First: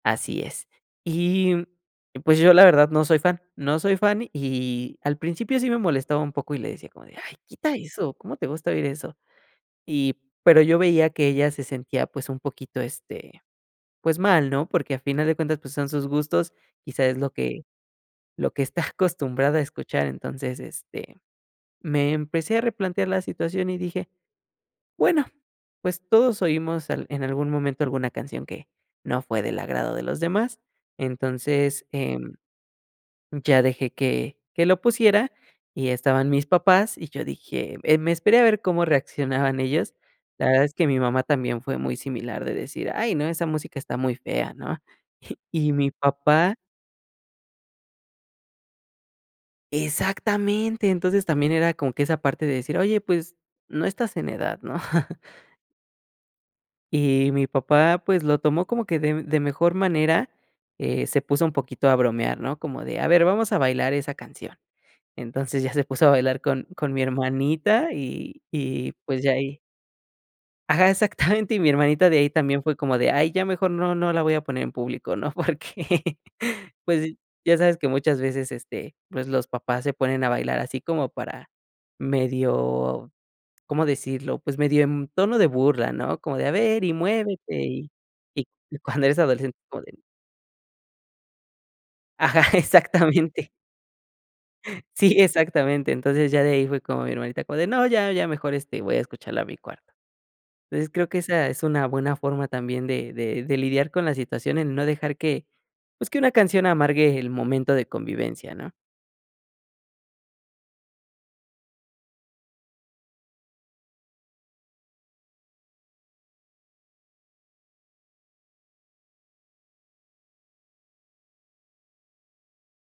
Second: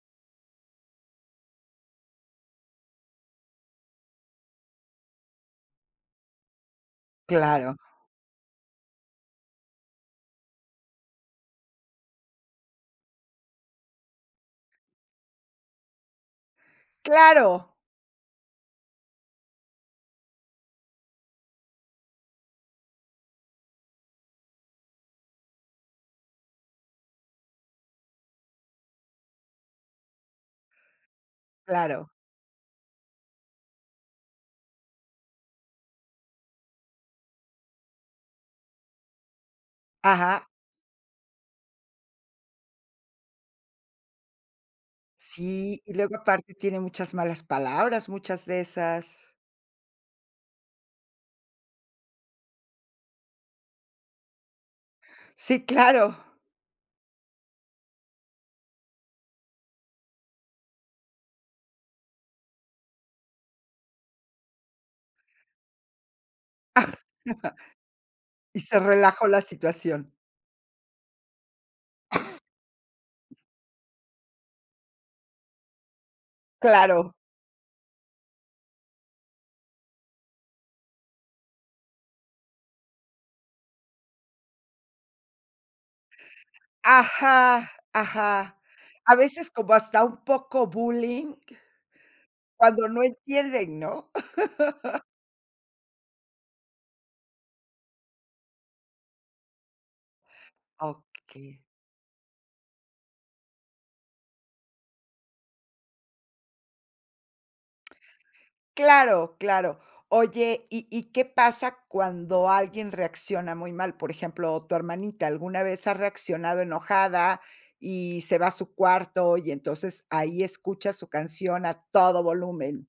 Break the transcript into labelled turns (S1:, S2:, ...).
S1: Así es. Y, pues, yo, la verdad no soy fan, no soy fan. Y, al principio sí me molestaba un poco y le decía como de: "Ay, quita
S2: Claro.
S1: eso, ¿cómo te gusta oír eso?". Y, pero yo veía que ella se sentía, pues, un poquito, este, pues, mal, ¿no? Porque a final de cuentas, pues, son sus gustos, quizá es lo que
S2: Claro.
S1: lo que está acostumbrada a escuchar. Entonces, este, me empecé a replantear la situación y dije: "Bueno, pues, todos oímos al en algún momento, alguna canción que no fue del agrado de los demás". Entonces,
S2: Claro.
S1: em, ya dejé que que lo pusiera y estaban mis papás, y yo dije eh, me esperé a ver cómo reaccionaban ellos.
S2: Ajá.
S1: La verdad es que mi mamá también fue muy similar de decir: "Ay, no, esa música está muy fea, ¿no?". Y y
S2: Sí,
S1: mi
S2: y luego aparte
S1: papá
S2: tiene muchas malas palabras, muchas de esas.
S1: Exactamente, entonces, también era como que esa parte de decir: "Oye, pues no estás en edad, ¿no?".
S2: Sí, claro.
S1: Y mi papá, pues, lo tomó como que de de mejor manera, eh, se puso un poquito a bromear, ¿no? Como de: "A ver, vamos a bailar esa canción". Entonces, ya se puso a bailar con con mi hermanita y
S2: Y se
S1: y, pues,
S2: relajó
S1: ya
S2: la
S1: ahí
S2: situación.
S1: Ajá, exactamente. Y mi hermanita de ahí, también fue como de: "Ay, ya mejor no no la voy a poner en público, ¿no?". Porque, pues,
S2: Claro.
S1: ya sabes que muchas veces, este, pues, los papás se ponen a bailar, así como para medio, ¿cómo decirlo? Pues, medio en tono de burla, ¿no? Como de: "A ver, y muévete".
S2: Ajá,
S1: Y
S2: ajá.
S1: y cuando
S2: A
S1: eres
S2: veces,
S1: adolescente es
S2: como
S1: como de
S2: hasta un poco bullying,
S1: Ajá,
S2: cuando no
S1: exactamente.
S2: entienden, ¿no?
S1: Sí, exactamente. Entonces, ya de ahí fue como mi hermanita como de: "No, ya ya mejor, este, voy a escucharla a mi cuarto". Entonces, creo que esa
S2: Okey.
S1: es una buena forma también de de de lidiar con la situación, el no dejar que, pues, que una canción amargue el momento de convivencia, ¿no?
S2: Claro, claro. Oye, ¿y y qué pasa cuando alguien reacciona muy mal? Por ejemplo, tu hermanita alguna vez ha reaccionado enojada y se va a su cuarto y, entonces, ahí escucha su canción a todo volumen.